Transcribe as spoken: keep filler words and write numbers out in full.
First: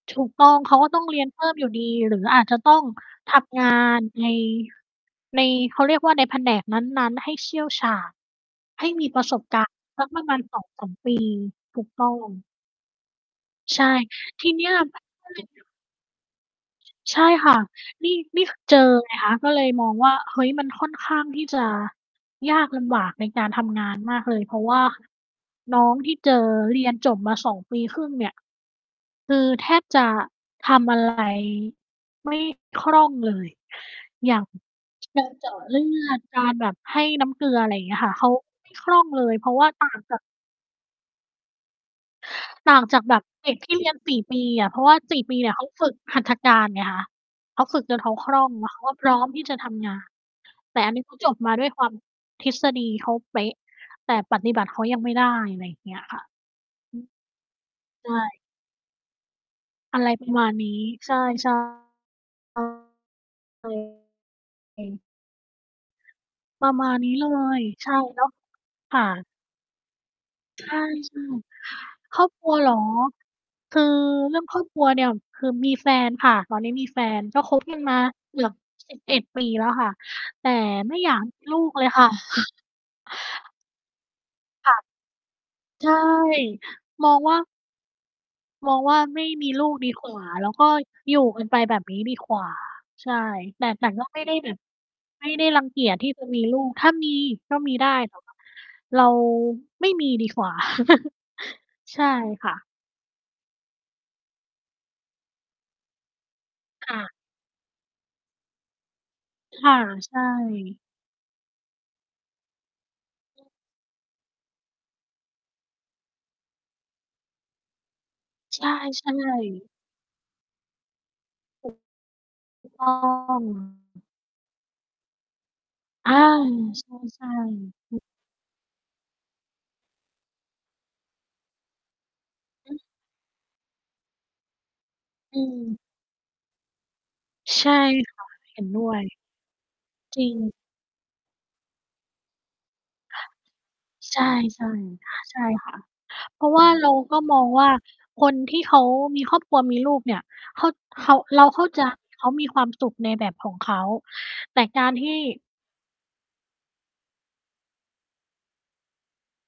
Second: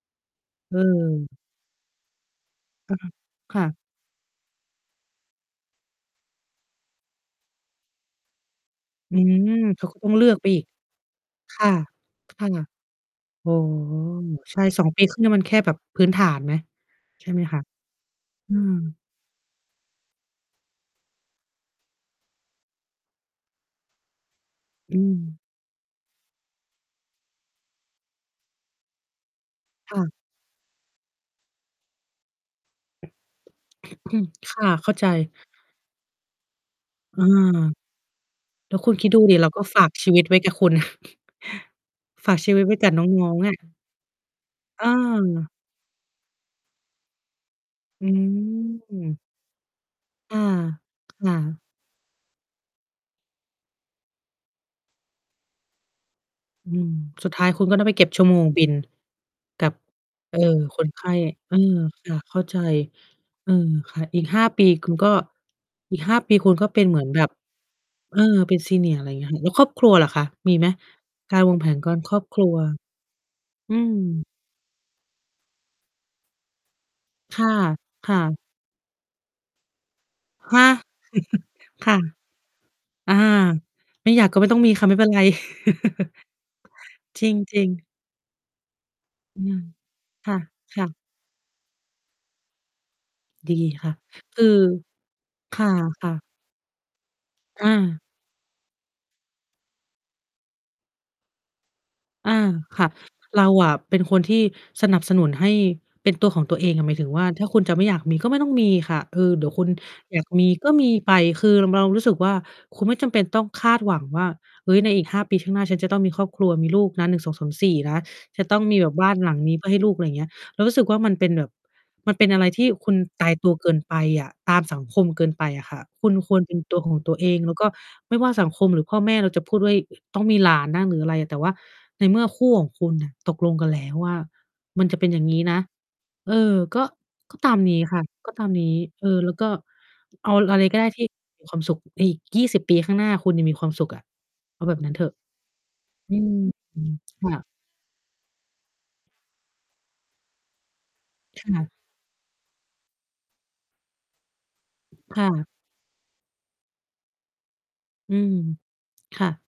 ถูกต้องเขอืาก็ต้องเรียนม เพิ่มอยู่ดีหรืออาจจะต้องอือฮึ ทคำ่งาะ นใน ใน เขาเรียกว่า ในแผนกนั้น ๆ ให้เชี่ยวชาญ ให้มีอืประสบม การณ์เขาก็สัต้กองปเรลืะมอกาณ ไปสอีอก งสาม ปี ค่ะ ถูกต้อคง ่ะ อ๋อ ใช่ ที่ใชเน่ ี้ย สองปีครึ่ง นี้มันแค่แบบพื้นฐานไหม ใช่ ใช่ไหมค่คะ ะ? นี่ นี่ อืคือ เจอม ไงคะ ก็เลยมองว่า เฮ้ย มันค่อนข้างที่จะยากลำบากในการทำงาน มากเลย เพราะว่า อืม น้องที่เจอเรียนจบมา สอง ปีครึ่งเนี่ย คือแทบคจ่ะะ ทำ อะไร ไม่คล่องเลย อย่าง ค่ะ เข้าใจ การเจาะเลือด การแบบให้อืน้ำเกม ลือ อะไรอย่างเงี้ยค่ะ เขา ไมแ่ ล้วคคุลณ่อคิงดดูเลดยิเเพราราะก็ว่าฝตา่ากงชีจวาิก ตไว้กับคุณ ฝากชีวิตไตว้่างกับจานกแบบ้อง เๆ ดอ็ะ กที่เรียน สี่ ปีอะ เพราะว่า สี่ ปีเนเออ ี่ย เขาฝึกหัตถการไงคะ เขาฝึกจนอืเขาคล่อง แล้วเขา ก็พรม ้อมที่จะทำงาน อา แต่อันนี้ เขา คจ่บมาะ ด้วยความ ทฤษฎีเขาเป๊ะ แต่ปฏิบัติเขายังไม่ได้ อะไรอย่างเงี้ยค่ะ อืม อือ สุดท้ายคุณก็ต้องไปเกใ็ชบชั่วโ่ มงบินกับ อะไรปรเอะ่อ มาณนีค้ นไขใ้ ช่ ใชเอ่ อ ค่ะ เข้าใจ เออ ค่ะ อีก ห้า ปี คุณก็ อีก ห้า ปีคุณกป็ระเปม็นาเณหมือนนี้แบเลบ ย ใช่เอเอ นาะ เป็น คSenior อ่ะไรอย่างเงี้ะ ย แล้วครอบครัวล่ะคะ มีใชไหม่ การวางๆ แผนการ ครคอรบอบคครัรัว วเหรอ? อคืือม เรื่องครอบครัวเนี่ย คือมีแฟนค่ะ ตอนนี้มีแฟนคก็คบกันมา่ะ ๆ เกือบ สิบเอ็ด ปีแล้วค่ะ แต่ฮะ ไม่อยาก ลูกเลคย่ะ ค่ะ อา ไม่อยากก็ไม่ต้องคมี่ะ ค่ะไม่เป็นไร ใช่ มองจรว่า ิง ๆ มองว่าไม่อืมีม ลูกดีกว่า คแล้วก็่ะ ๆ อยู่กันไปแบบนี้ดีกว่า ใช่ ดีแต่ แตค่่ะ ก็ไม่ได้คืแอ บบ ไม่ได้ครังเกียจที่่ะ จๆ ะมีลูก ถ้ามีก็อมีา ได้ แต่ว่า เราไม่มีดีกว่า ใช่อา ค่ะ ค่ะ เราอะเป็นคนที่สนับสนุนให้เป็นตัวของตัวเองอะ หคมาย่ถึงะ ว่าถ้าคุณจะไม่อยากมีก็ไม่ต้องมีค่ะ เออ เดี๋ยวคคน่ะ ใชอย่ ากมีก็มีไป คือรำ เรารู้สึกว่า คุณไม่จำเป็นต้องคาดหวังว่า เฮ้ย ในอีก ห้า ปีข้างหน้าฉันจะต้องมีครอบครัว มีลูกนะ หนึ่งสองสามสี่ นะ จะต้ใองช่ มีแบบ บ้านหลังนี้เๆ พื่อให้ลูก อะไรอย่างเงี้ย เรารู้สึกว่ามันเป็นแบบ ถูก มันเป็นอะไรทถีู่กตคุ้ณอตายง ตัวเกินไปอะ ตามสังคมเกินไปอะค่ะ คอุ่ณา ควรเป็นตัวใของตัวชเอ่ ง แล้วก็ๆ อือ ไม่ว่าสังคม หรือพ่อแม่เราจะพูดด้วย ต้องมีหลานนะ หรืออะไรอะ แต่ว่าในเมื่อคู่ของอคือ ุณน่ะ ตกลงกันแล้วว่า มันจะเป็นอย่างนอีื้นะ ม เออ ก็ ก็ตามใชน่ี้ค่ะ ค่ะ ก็ตามเห็นนี้ ด้วย เออ แล้วก็จรเิอาง อะไรก็ได้ที่มีความสุข อีก ยี่สิบ ปีข้างหน้าคุณเนี่ยมีความสุขอะ ใช่ เอาแบบนั้นเถอะ ๆ ใช่ค่ะ อืเพม ราะว่าเราก็ค่มอะ งว่า คนที่เขามีครอบครัวมีลูกเนี่ย เขา เขา เรคา่เข้า ะ ใจ เขามีความสุขในแบบของเขา แต่การที่ ค่ะ อืม ค่ะ